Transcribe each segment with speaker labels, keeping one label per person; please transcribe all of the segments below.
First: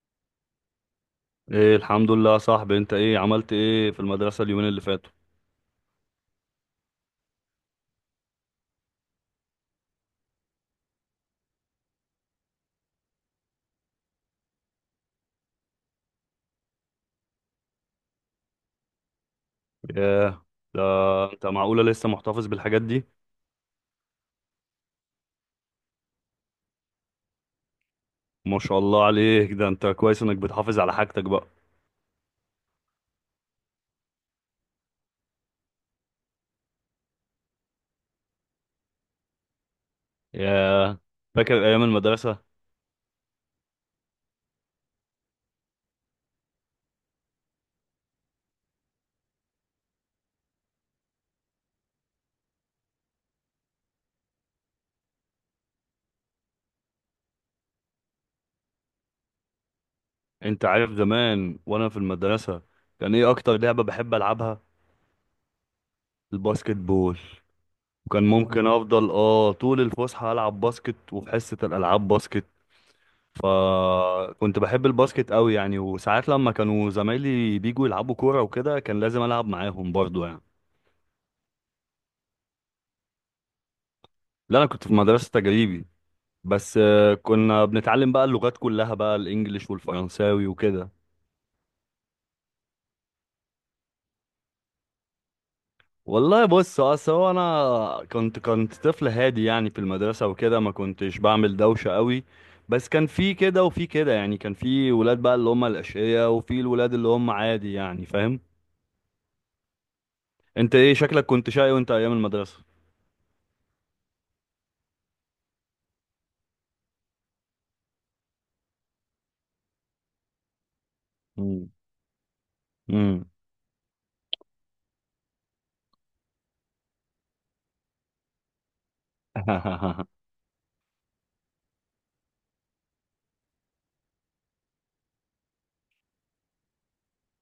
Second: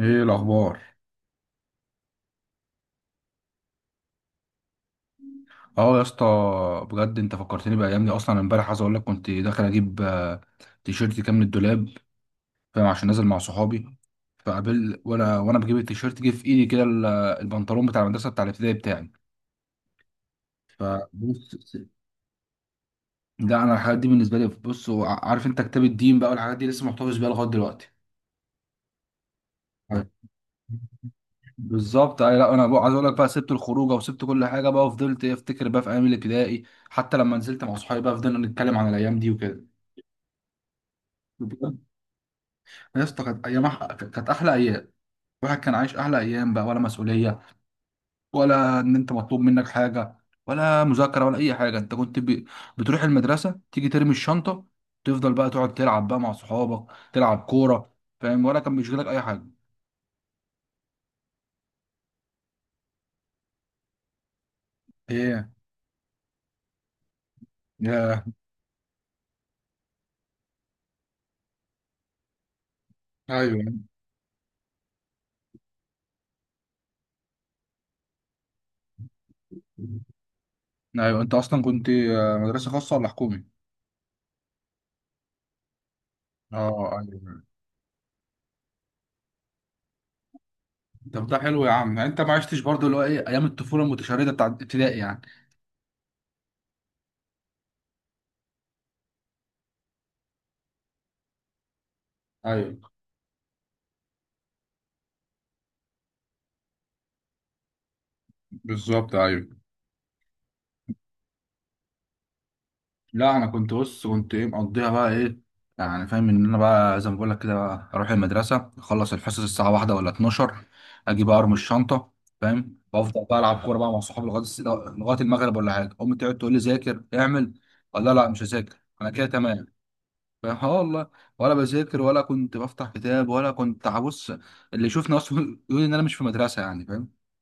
Speaker 1: ايه الاخبار؟
Speaker 2: ايه، الحمد لله يا صاحبي. انت ايه عملت ايه في المدرسة اليومين اللي فاتوا؟
Speaker 1: اه يا اسطى، بجد انت فكرتني بايام دي. اصلا امبارح عايز اقول لك، كنت داخل اجيب تيشيرت كام من الدولاب، فاهم؟ عشان نازل مع صحابي. فقابل وانا بجيب التيشيرت، جه في ايدي كده البنطلون بتاع المدرسه، بتاع الابتدائي بتاعي.
Speaker 2: ياه، ده انت
Speaker 1: بص،
Speaker 2: معقولة لسه محتفظ بالحاجات دي؟
Speaker 1: لا انا الحاجات دي بالنسبه لي، بص، عارف انت كتاب الدين بقى والحاجات دي لسه محتفظ بيها لغايه دلوقتي.
Speaker 2: ما شاء الله عليك، ده انت
Speaker 1: أيوة.
Speaker 2: كويس انك بتحافظ على حاجتك بقى.
Speaker 1: بالظبط أيوة، لا انا بقى عايز اقول لك بقى، سبت الخروجه وسبت كل حاجه بقى وفضلت افتكر بقى في ايام الابتدائي، حتى لما نزلت مع صحابي بقى فضلنا نتكلم عن الايام دي
Speaker 2: ياه. فاكر
Speaker 1: وكده.
Speaker 2: ايام المدرسة؟
Speaker 1: يا اسطى كانت ايام كانت احلى ايام. الواحد كان عايش احلى ايام بقى، ولا مسؤوليه، ولا ان انت مطلوب منك حاجه، ولا مذاكره ولا اي حاجه. انت كنت بتروح المدرسه تيجي ترمي الشنطه، تفضل بقى تقعد تلعب بقى مع صحابك، تلعب كوره، فاهم؟ ولا كان بيشغلك اي حاجه؟
Speaker 2: انت عارف زمان وانا في المدرسة كان ايه اكتر لعبة بحب العبها؟
Speaker 1: ايه؟
Speaker 2: الباسكت بول.
Speaker 1: يا،
Speaker 2: وكان ممكن افضل اه طول الفسحة العب باسكت، وفي حصة الالعاب باسكت،
Speaker 1: ايوه.
Speaker 2: فكنت بحب الباسكت قوي يعني. وساعات لما كانوا زمايلي بيجوا يلعبوا كورة وكده كان لازم ألعب معاهم برضو يعني.
Speaker 1: ايوه انت اصلا كنت مدرسه خاصه ولا حكومي؟
Speaker 2: لا أنا كنت في مدرسة تجريبي، بس
Speaker 1: اه ايوه،
Speaker 2: كنا بنتعلم بقى اللغات كلها بقى، الإنجليش والفرنساوي وكده.
Speaker 1: طب ده حلو يا عم، يعني انت ما عشتش برضو اللي هو ايه، ايام الطفوله المتشرده بتاع ابتدائي يعني.
Speaker 2: والله بص، أصل هو أنا كنت طفل هادي يعني في المدرسة وكده، ما كنتش بعمل دوشة قوي.
Speaker 1: ايوه،
Speaker 2: بس كان في كده وفي كده يعني، كان في ولاد بقى اللي هم الأشقياء، وفي الولاد اللي هم عادي يعني، فاهم.
Speaker 1: بالظبط ايوه.
Speaker 2: انت ايه شكلك كنت شقي وانت ايام المدرسة؟
Speaker 1: لا انا كنت، بص كنت ايه، مقضيها بقى ايه، يعني فاهم ان انا بقى زي ما بقول لك كده بقى، اروح المدرسه اخلص الحصص الساعه واحدة ولا 12، اجي بقى ارمي الشنطه، فاهم؟
Speaker 2: امم.
Speaker 1: بفضل بقى العب كوره بقى مع صحابي لغايه لغايه المغرب، ولا حاجه. امي تقعد تقول لي ذاكر، اعمل، اقول لها لا مش هذاكر، انا كده تمام، فاهم؟ اه والله، ولا بذاكر ولا كنت بفتح كتاب ولا كنت، بص، اللي يشوفني اصلا يقول ان انا مش في مدرسه يعني.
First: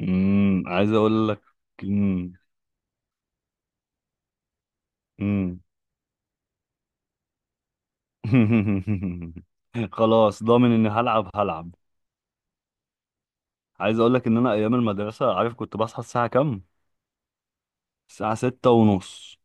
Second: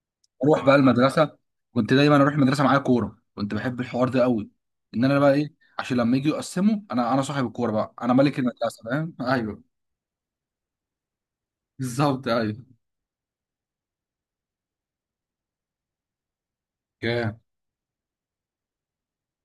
Speaker 1: اروح بقى
Speaker 2: عايز اقول
Speaker 1: المدرسه،
Speaker 2: لك.
Speaker 1: كنت دايما
Speaker 2: امم.
Speaker 1: اروح المدرسه معايا كوره، كنت بحب الحوار ده قوي، ان انا بقى ايه،
Speaker 2: امم.
Speaker 1: عشان لما يجوا يقسموا انا صاحب الكوره بقى، انا ملك المدرسه، فاهم؟ ايوه،
Speaker 2: خلاص ضامن اني هلعب هلعب.
Speaker 1: بالظبط ايوه.
Speaker 2: عايز اقول لك ان انا ايام المدرسه، عارف كنت بصحى الساعه كام؟
Speaker 1: جامد.
Speaker 2: الساعه ستة ونص.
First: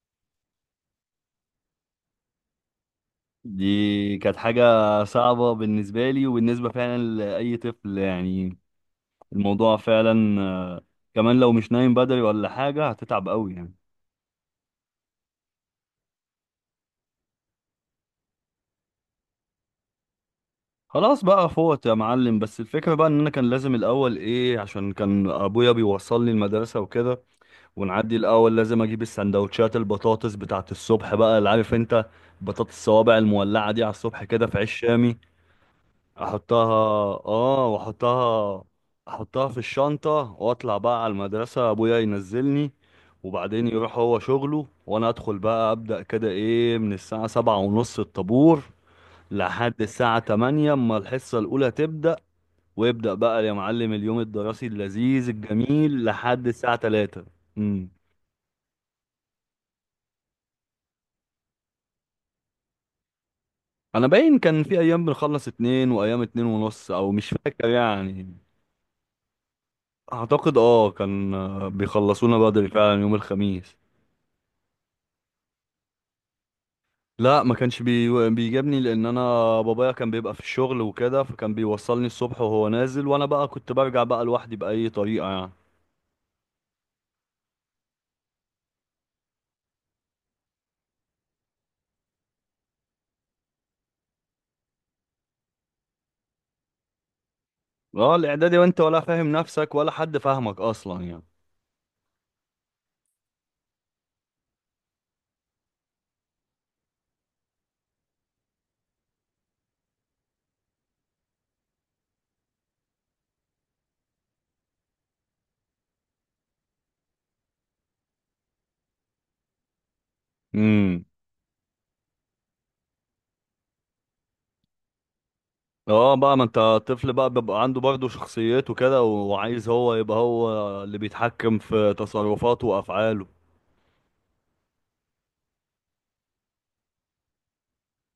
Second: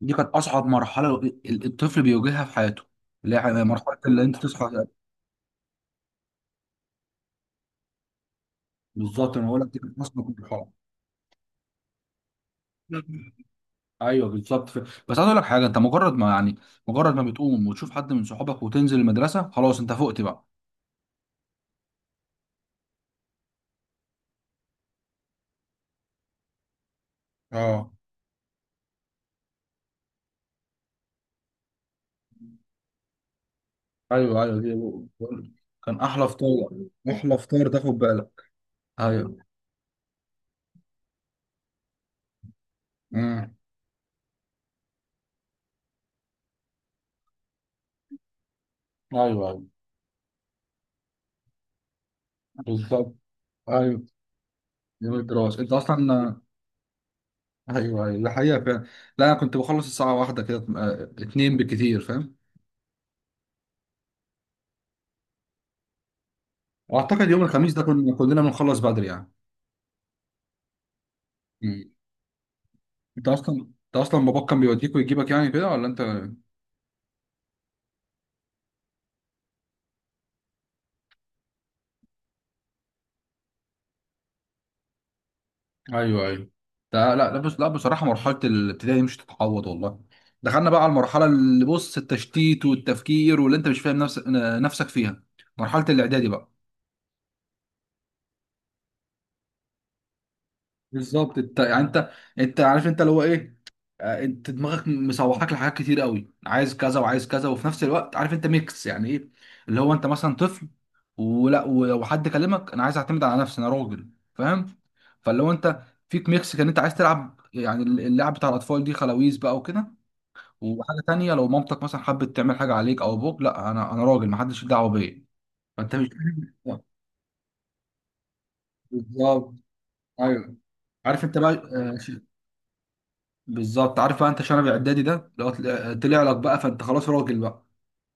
Speaker 1: دي كانت اصعب مرحله الطفل بيواجهها في حياته، اللي هي مرحله
Speaker 2: دي
Speaker 1: اللي انت
Speaker 2: كانت حاجه
Speaker 1: تصحى.
Speaker 2: صعبه بالنسبه لي وبالنسبه فعلا لاي طفل يعني.
Speaker 1: بالظبط، انا بقول لك
Speaker 2: الموضوع
Speaker 1: دي كانت اصعب
Speaker 2: فعلا
Speaker 1: مرحله.
Speaker 2: كمان لو مش نايم بدري ولا حاجه هتتعب قوي يعني.
Speaker 1: ايوه بالظبط. بس عايز اقول لك حاجه، انت مجرد ما يعني، مجرد ما بتقوم وتشوف حد من صحابك وتنزل المدرسه خلاص انت فقت بقى.
Speaker 2: خلاص بقى فوت يا معلم، بس الفكره بقى ان انا كان لازم الاول ايه، عشان كان ابويا بيوصلني المدرسه وكده،
Speaker 1: اه،
Speaker 2: ونعدي الاول لازم اجيب السندوتشات، البطاطس بتاعت الصبح بقى اللي عارف انت، بطاطس الصوابع المولعه دي على الصبح
Speaker 1: ايوه
Speaker 2: كده في
Speaker 1: ايوه
Speaker 2: عيش
Speaker 1: دي،
Speaker 2: شامي.
Speaker 1: بقول- كان احلى فطار.
Speaker 2: احطها.
Speaker 1: احلى
Speaker 2: اه
Speaker 1: فطار، تاخد بالك؟
Speaker 2: واحطها.
Speaker 1: ايوه.
Speaker 2: احطها في الشنطه واطلع بقى على المدرسه، ابويا ينزلني،
Speaker 1: امم.
Speaker 2: وبعدين يروح هو شغله، وانا ادخل بقى ابدا كده ايه من الساعه سبعة ونص الطابور
Speaker 1: ايوه ايوه
Speaker 2: لحد الساعه تمانية اما الحصه الاولى تبدا، ويبدا
Speaker 1: بالظبط.
Speaker 2: بقى يا معلم
Speaker 1: ايوه،
Speaker 2: اليوم الدراسي
Speaker 1: يوم
Speaker 2: اللذيذ
Speaker 1: الدراسه انت
Speaker 2: الجميل
Speaker 1: اصلا.
Speaker 2: لحد الساعه تلاتة. امم.
Speaker 1: ايوه ايوه، ده حقيقه فعلا. لا انا كنت بخلص الساعه واحدة كده، اتنين بالكتير، فاهم؟
Speaker 2: انا باين كان في ايام بنخلص اتنين، وايام اتنين ونص، او
Speaker 1: واعتقد
Speaker 2: مش
Speaker 1: يوم
Speaker 2: فاكر
Speaker 1: الخميس ده كنا
Speaker 2: يعني.
Speaker 1: كلنا بنخلص بدري يعني.
Speaker 2: اعتقد اه كان
Speaker 1: مم.
Speaker 2: بيخلصونا بدري فعلا يوم
Speaker 1: انت اصلا
Speaker 2: الخميس.
Speaker 1: انت اصلا باباك كان بيوديك ويجيبك يعني كده ولا انت؟
Speaker 2: لا ما كانش بيجابني، لان انا بابايا كان بيبقى في الشغل وكده، فكان بيوصلني الصبح وهو نازل، وانا بقى كنت برجع بقى لوحدي باي طريقه يعني.
Speaker 1: ايوه ايوه ده، لا لا، بص لا بصراحه مرحله الابتدائي مش تتعوض والله. دخلنا بقى على المرحله اللي، بص، التشتيت والتفكير، واللي انت مش فاهم نفسك فيها، مرحله الاعدادي بقى.
Speaker 2: اه الاعدادي، وانت ولا فاهم نفسك ولا حد فاهمك اصلا يعني.
Speaker 1: بالظبط، انت يعني، انت، انت عارف انت اللي هو ايه، انت دماغك مسوحاك لحاجات كتير قوي، عايز كذا وعايز كذا، وفي نفس الوقت عارف انت ميكس يعني ايه، اللي هو انت مثلا طفل، ولا وحد كلمك، انا عايز اعتمد على نفسي، انا راجل، فاهم؟ فاللي هو انت فيك ميكس، كان انت عايز تلعب، يعني اللعب بتاع الاطفال دي خلاويز بقى وكده، وحاجه
Speaker 2: امم.
Speaker 1: تانية لو مامتك مثلا حبت تعمل حاجه عليك او ابوك، لا انا راجل، محدش ليه دعوه بيا، فانت مش
Speaker 2: اه بقى، ما انت
Speaker 1: فاهم.
Speaker 2: طفل بقى بيبقى عنده برضه شخصيته كده،
Speaker 1: بالظبط
Speaker 2: وعايز هو يبقى هو
Speaker 1: ايوه،
Speaker 2: اللي
Speaker 1: عارف انت بقى
Speaker 2: بيتحكم في تصرفاته وافعاله.
Speaker 1: بالظبط، عارف بقى انت شنب اعدادي ده لو طلع لك بقى، فانت خلاص راجل بقى.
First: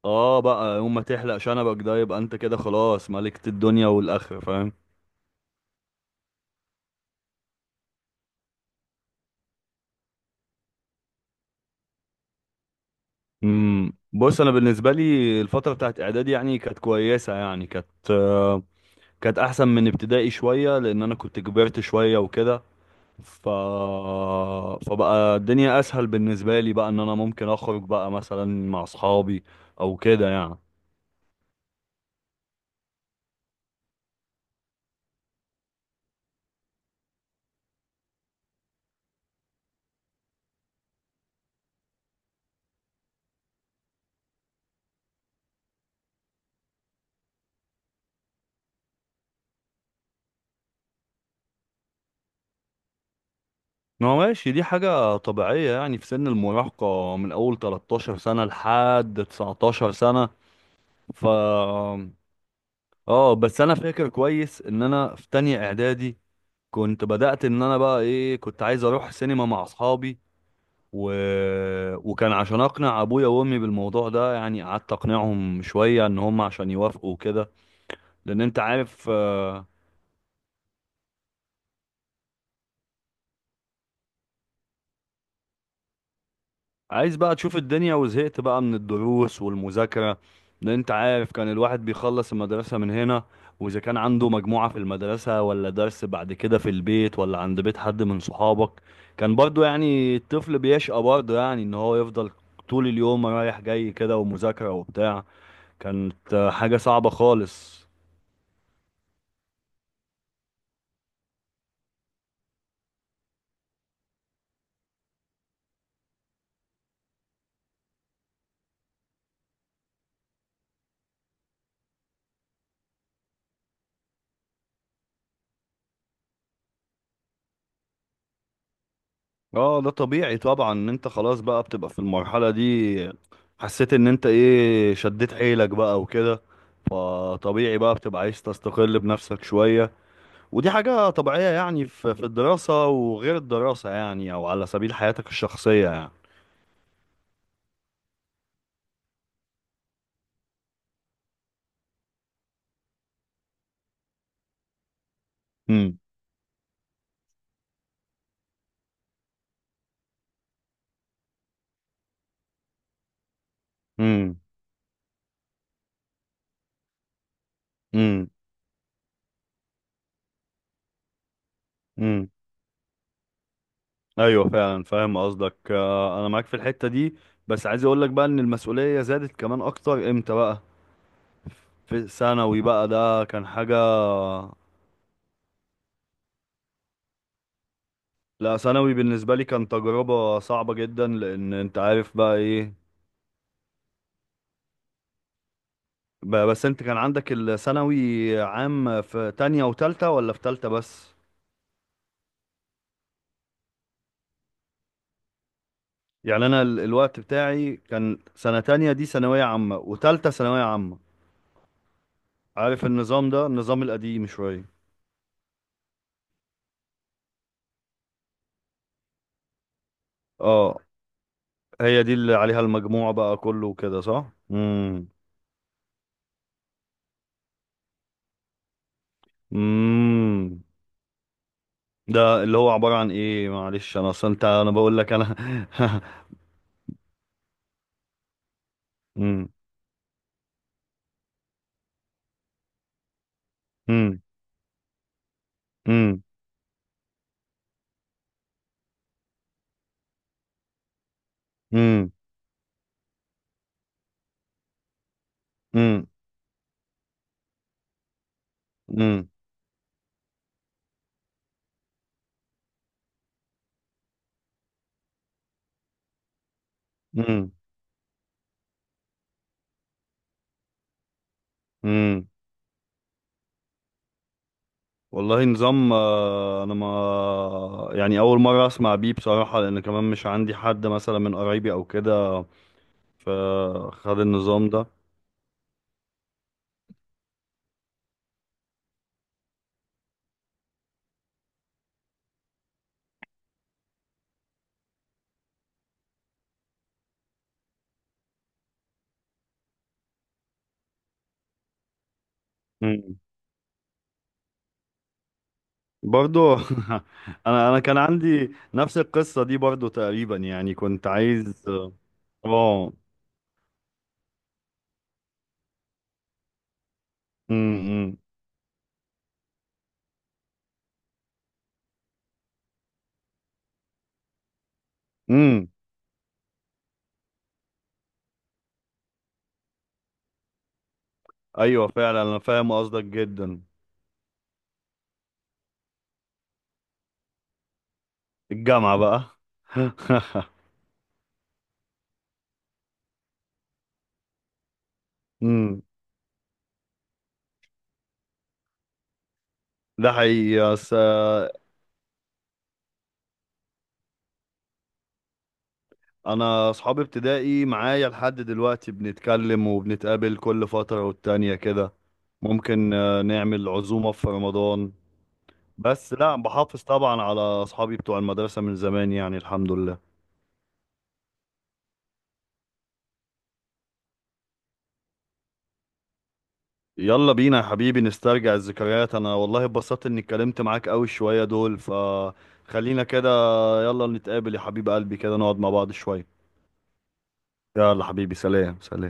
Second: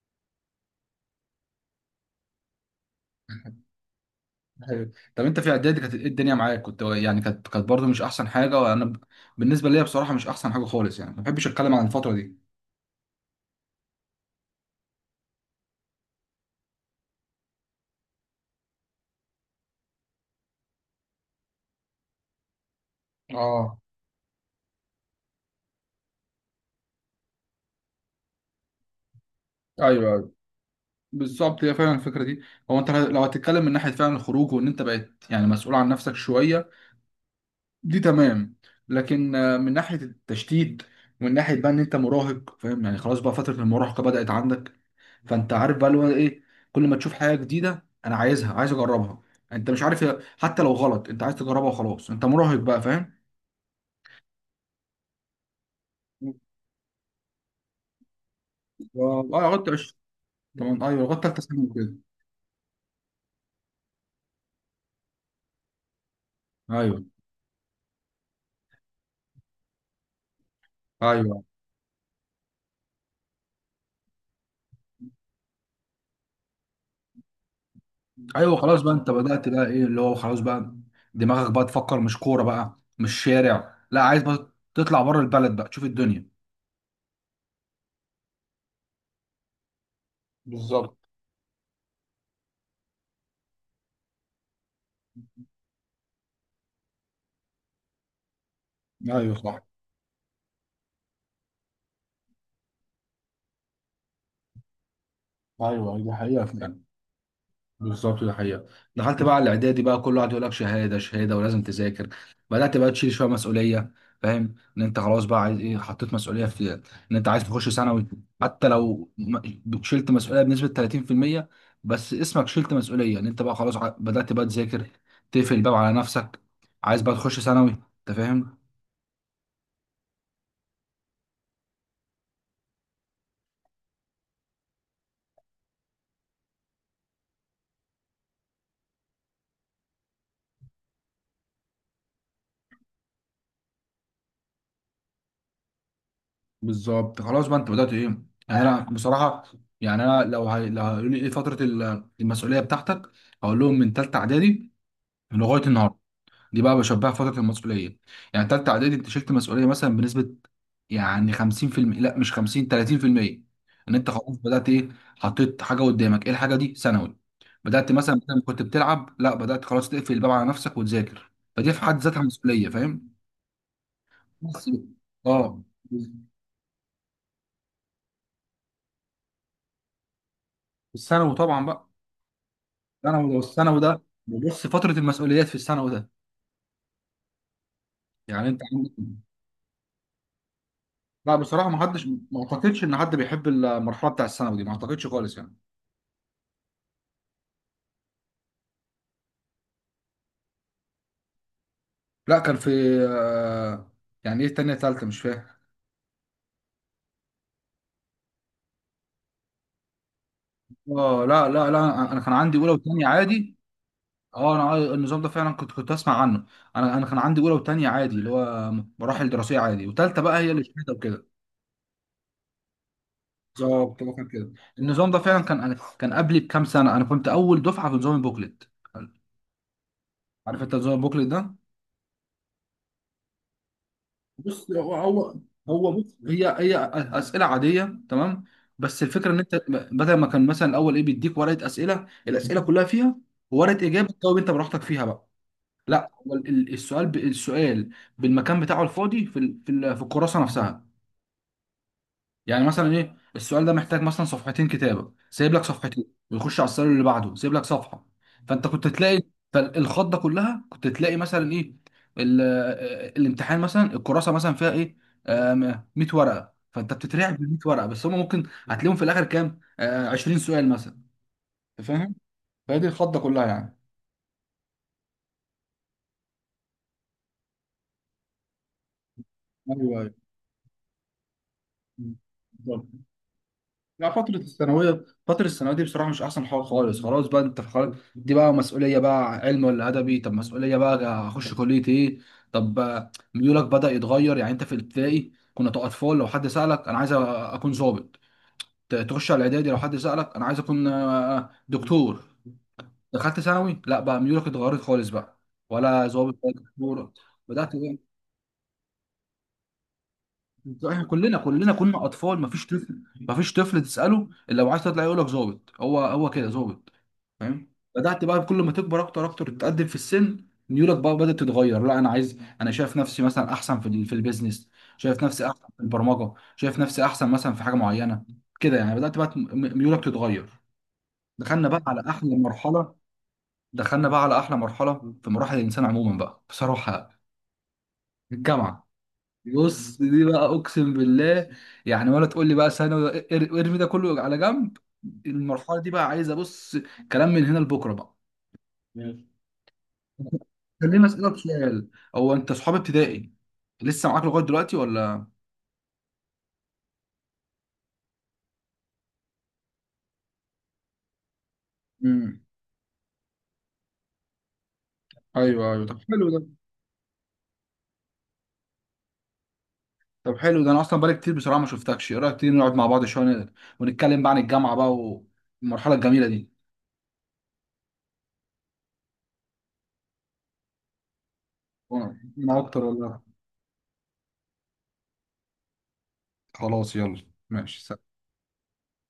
Speaker 2: اه بقى يوم ما تحلق شنبك ده يبقى انت كده خلاص ملكت الدنيا والاخره، فاهم.
Speaker 1: ايوه، طب انت في اعدادي كانت ايه الدنيا معاك، كنت يعني، كانت برضه مش احسن حاجه. وانا بالنسبه ليا بصراحه مش احسن حاجه خالص، يعني ما بحبش اتكلم عن الفتره دي.
Speaker 2: امم. بص انا بالنسبه لي الفتره بتاعت اعدادي يعني كانت كويسه يعني. كانت احسن من ابتدائي شويه، لان انا كنت كبرت شويه وكده. ف
Speaker 1: اه،
Speaker 2: فبقى الدنيا اسهل بالنسبه لي بقى، ان انا ممكن اخرج بقى مثلا مع اصحابي، او
Speaker 1: ايوه
Speaker 2: كده
Speaker 1: ايوه
Speaker 2: يعني.
Speaker 1: بالظبط. هي فعلا الفكره دي، هو انت لو هتتكلم من ناحيه فعلا الخروج، وان انت بقيت يعني مسؤول عن نفسك شويه، دي تمام. لكن من ناحية التشتيت، ومن ناحية بقى ان انت مراهق، فاهم يعني؟ خلاص بقى فترة المراهقة بدأت عندك، فانت عارف بقى اللي هو ايه، كل ما تشوف حاجة جديدة انا عايزها، عايز اجربها، يعني انت مش عارف، حتى لو غلط انت عايز تجربها، وخلاص انت مراهق بقى، فاهم؟
Speaker 2: ما هو ماشي، دي حاجة طبيعية يعني في سن
Speaker 1: ف-
Speaker 2: المراهقة من أول 13 سنة لحد
Speaker 1: اه لغاية
Speaker 2: 19
Speaker 1: 20.
Speaker 2: سنة.
Speaker 1: طبعا ايوه، لغاية
Speaker 2: ف
Speaker 1: تالتة ثانوي كده.
Speaker 2: اه بس انا فاكر كويس ان انا في تانية اعدادي
Speaker 1: ايوه
Speaker 2: كنت بدأت ان انا بقى ايه، كنت عايز اروح سينما مع اصحابي و...
Speaker 1: ايوه
Speaker 2: وكان عشان اقنع ابويا وامي بالموضوع ده يعني، قعدت اقنعهم شوية ان هم عشان يوافقوا وكده، لان
Speaker 1: ايوه،
Speaker 2: انت
Speaker 1: خلاص بقى
Speaker 2: عارف
Speaker 1: انت بدأت بقى ايه، اللي هو خلاص بقى دماغك بقى تفكر مش كورة بقى مش شارع، لا عايز بقى تطلع بره البلد بقى تشوف الدنيا.
Speaker 2: عايز بقى تشوف الدنيا، وزهقت بقى من الدروس والمذاكرة. لان انت
Speaker 1: بالظبط.
Speaker 2: عارف كان الواحد بيخلص المدرسة من هنا، واذا كان عنده مجموعة في المدرسة، ولا درس بعد كده في البيت، ولا عند بيت حد من صحابك،
Speaker 1: ايوه
Speaker 2: كان
Speaker 1: صح.
Speaker 2: برضو يعني الطفل بيشقى برضو يعني، ان هو يفضل طول اليوم رايح جاي كده، ومذاكرة وبتاع.
Speaker 1: ايوه دي
Speaker 2: كانت
Speaker 1: حقيقه
Speaker 2: آه، حاجة
Speaker 1: فعلا.
Speaker 2: صعبة خالص.
Speaker 1: بالظبط دي حقيقه. دخلت بقى على الاعدادي بقى كل واحد يقول لك شهاده شهاده ولازم تذاكر، بدات بقى تشيل شويه مسؤوليه، فاهم ان انت خلاص بقى عايز ايه، حطيت مسؤوليه في ان انت عايز تخش ثانوي، حتى لو شلت مسؤوليه بنسبه 30%، بس اسمك شلت مسؤوليه، ان انت بقى خلاص، بدات بقى تذاكر، تقفل الباب على نفسك، عايز بقى تخش ثانوي، انت فاهم؟
Speaker 2: اه، ده طبيعي طبعا ان انت خلاص بقى بتبقى في المرحلة دي، حسيت ان انت ايه شديت حيلك بقى وكده، فطبيعي بقى بتبقى عايز تستقل بنفسك شوية. ودي حاجة طبيعية يعني، في الدراسة وغير الدراسة يعني، او على سبيل حياتك الشخصية يعني.
Speaker 1: بالظبط، خلاص بقى انت بدات ايه، يعني انا بصراحه، يعني انا لو لو هيقولوا لي ايه فتره المسؤوليه بتاعتك، هقول لهم من ثالثه اعدادي لغايه النهارده،
Speaker 2: امم.
Speaker 1: دي بقى بشبهها فتره المسؤوليه، يعني ثالثه اعدادي انت شلت مسؤوليه مثلا بنسبه، يعني 50%، لا مش 50، 30%، ان انت خلاص
Speaker 2: امم.
Speaker 1: بدات ايه، حطيت حاجه قدامك، ايه الحاجه دي؟ ثانوي. بدات مثلا
Speaker 2: امم.
Speaker 1: بدل ما كنت بتلعب لا بدات خلاص تقفل الباب على نفسك وتذاكر، فدي في حد ذاتها
Speaker 2: امم.
Speaker 1: مسؤوليه، فاهم؟
Speaker 2: ايوه
Speaker 1: بس،
Speaker 2: فعلا، فاهم قصدك
Speaker 1: اه،
Speaker 2: آه، انا معاك في الحتة دي. بس عايز اقول لك بقى ان المسؤولية زادت كمان اكتر امتى بقى؟
Speaker 1: الثانوي طبعا بقى.
Speaker 2: في ثانوي بقى، ده
Speaker 1: الثانوي ده،
Speaker 2: كان حاجة.
Speaker 1: والثانوي ده بص، فترة المسؤوليات في الثانوي ده، يعني
Speaker 2: لا،
Speaker 1: انت عندك،
Speaker 2: ثانوي بالنسبة لي كان تجربة صعبة جدا،
Speaker 1: لا
Speaker 2: لأن
Speaker 1: بصراحة
Speaker 2: أنت
Speaker 1: ما حدش،
Speaker 2: عارف بقى
Speaker 1: ما
Speaker 2: إيه.
Speaker 1: اعتقدش ان حد بيحب المرحلة بتاع الثانوي دي، ما اعتقدش خالص يعني.
Speaker 2: بس أنت كان عندك الثانوي عام في تانية وتالتة، ولا في تالتة بس؟
Speaker 1: لا كان في آه، يعني ايه، تانية تالتة، مش فاهم.
Speaker 2: يعني أنا الوقت بتاعي كان سنة تانية دي ثانوية عامة، وتالتة ثانوية عامة.
Speaker 1: اه لا لا لا، انا كان عندي اولى
Speaker 2: عارف
Speaker 1: وثانية
Speaker 2: النظام ده،
Speaker 1: عادي.
Speaker 2: النظام القديم
Speaker 1: اه، انا
Speaker 2: شوية.
Speaker 1: النظام ده فعلا كنت اسمع عنه. انا كان عندي اولى وثانية عادي، اللي هو مراحل دراسية عادي، وثالثة بقى هي اللي
Speaker 2: اه.
Speaker 1: شهادة وكده.
Speaker 2: هي دي اللي عليها المجموع بقى كله وكده
Speaker 1: بالظبط، هو كان
Speaker 2: صح؟
Speaker 1: كده.
Speaker 2: امم.
Speaker 1: النظام ده فعلا كان، انا كان قبلي بكام سنة، انا كنت اول دفعة في نظام البوكلت. عارف
Speaker 2: امم.
Speaker 1: انت نظام البوكلت ده؟
Speaker 2: ده اللي هو عبارة عن إيه؟ معلش أنا أصلا أنت
Speaker 1: بص
Speaker 2: أنا
Speaker 1: هو،
Speaker 2: بقول لك
Speaker 1: هو
Speaker 2: أنا.
Speaker 1: هو بص، هي هي، اسئله عاديه تمام. بس الفكره ان
Speaker 2: امم.
Speaker 1: انت بدل ما كان مثلا الاول ايه، بيديك ورقه اسئله، الاسئله كلها فيها ورقه اجابه،
Speaker 2: امم.
Speaker 1: تجاوب انت براحتك فيها بقى. لا هو السؤال، السؤال بالمكان بتاعه الفاضي في الكراسه نفسها.
Speaker 2: امم.
Speaker 1: يعني مثلا ايه، السؤال ده محتاج مثلا صفحتين كتابه، سايب لك صفحتين،
Speaker 2: امم.
Speaker 1: ويخش على السؤال اللي بعده سايب لك صفحه. فانت كنت تلاقي،
Speaker 2: امم.
Speaker 1: فالخضه كلها، كنت تلاقي مثلا ايه، الامتحان مثلا، الكراسه مثلا فيها ايه، 100 ورقه، فانت بتترعب من
Speaker 2: امم.
Speaker 1: 100 ورقه، بس هم ممكن هتلاقيهم في الاخر كام، 20 سؤال مثلا، فاهم؟
Speaker 2: امم.
Speaker 1: فهي دي الخضه كلها يعني.
Speaker 2: والله نظام، انا ما يعني اول مره اسمع بيه بصراحه، لان
Speaker 1: ايوه
Speaker 2: كمان مش عندي حد مثلا من قرايبي او كده
Speaker 1: ايوه. لا
Speaker 2: فخد
Speaker 1: فترة
Speaker 2: النظام ده.
Speaker 1: الثانوية فترة الثانوية دي بصراحة مش أحسن حاجة خالص، خلاص بقى أنت خلاص، دي بقى مسؤولية بقى، علم ولا أدبي، طب مسؤولية بقى أخش كلية إيه. طب ميولك بدأ يتغير، يعني أنت في الابتدائي كنا أطفال، لو حد سألك أنا عايز أكون ضابط، تخش على الإعدادي لو حد سألك أنا عايز أكون دكتور.
Speaker 2: امم.
Speaker 1: دخلت ثانوي، لا بقى ميولك اتغيرت خالص بقى، ولا ضابط ولا
Speaker 2: برضو.
Speaker 1: دكتور.
Speaker 2: انا
Speaker 1: بدأت،
Speaker 2: انا كان عندي نفس القصه دي برضو تقريبا يعني،
Speaker 1: احنا
Speaker 2: كنت
Speaker 1: كلنا
Speaker 2: عايز
Speaker 1: كلنا كنا اطفال، مفيش
Speaker 2: اه.
Speaker 1: طفل مفيش طفل تساله الا لو عايز تطلع يقول لك ظابط، هو هو كده، ظابط، فاهم؟
Speaker 2: امم.
Speaker 1: بدات بقى كل ما تكبر اكتر اكتر تتقدم في السن ميولك بقى بدات تتغير، لا انا عايز، انا شايف نفسي مثلا احسن في في البيزنس، شايف نفسي احسن
Speaker 2: امم.
Speaker 1: في البرمجه، شايف نفسي احسن مثلا في حاجه معينه كده يعني، بدات بقى ميولك تتغير. دخلنا بقى
Speaker 2: ايوه
Speaker 1: على
Speaker 2: فعلا،
Speaker 1: احلى
Speaker 2: انا فاهم
Speaker 1: مرحله،
Speaker 2: قصدك جدا.
Speaker 1: دخلنا بقى على احلى مرحله في مراحل الانسان عموما بقى بصراحه، الجامعه.
Speaker 2: الجامعه بقى.
Speaker 1: بص دي بقى اقسم بالله، يعني ولا تقول لي بقى ثانوي، ارمي ده كله على جنب. المرحله
Speaker 2: امم.
Speaker 1: دي بقى عايزه، بص، كلام من هنا لبكره بقى.
Speaker 2: ده حقيقي بس
Speaker 1: خليني اسالك
Speaker 2: آه.
Speaker 1: سؤال، هو انت صحاب ابتدائي لسه معاك لغايه دلوقتي ولا؟
Speaker 2: انا اصحابي ابتدائي معايا لحد دلوقتي، بنتكلم وبنتقابل كل فترة والتانية كده.
Speaker 1: امم.
Speaker 2: ممكن نعمل عزومة في رمضان.
Speaker 1: ايوه ايوه، طب
Speaker 2: بس
Speaker 1: حلو
Speaker 2: لا،
Speaker 1: ده.
Speaker 2: بحافظ طبعا على اصحابي بتوع المدرسة من زمان يعني، الحمد لله.
Speaker 1: طب حلو ده، انا اصلا بقالي كتير بصراحه ما شفتكش، ايه رايك تيجي نقعد مع بعض شويه، ونتكلم بقى عن الجامعه بقى، والمرحله الجميله دي.
Speaker 2: يلا بينا يا حبيبي نسترجع الذكريات، انا والله اتبسطت اني اتكلمت معاك قوي شوية دول،
Speaker 1: وانا اكتر
Speaker 2: فخلينا
Speaker 1: والله.
Speaker 2: كده. يلا نتقابل يا حبيب قلبي كده نقعد مع بعض شوية.
Speaker 1: خلاص يلا ماشي.
Speaker 2: يلا حبيبي، سلام سلام.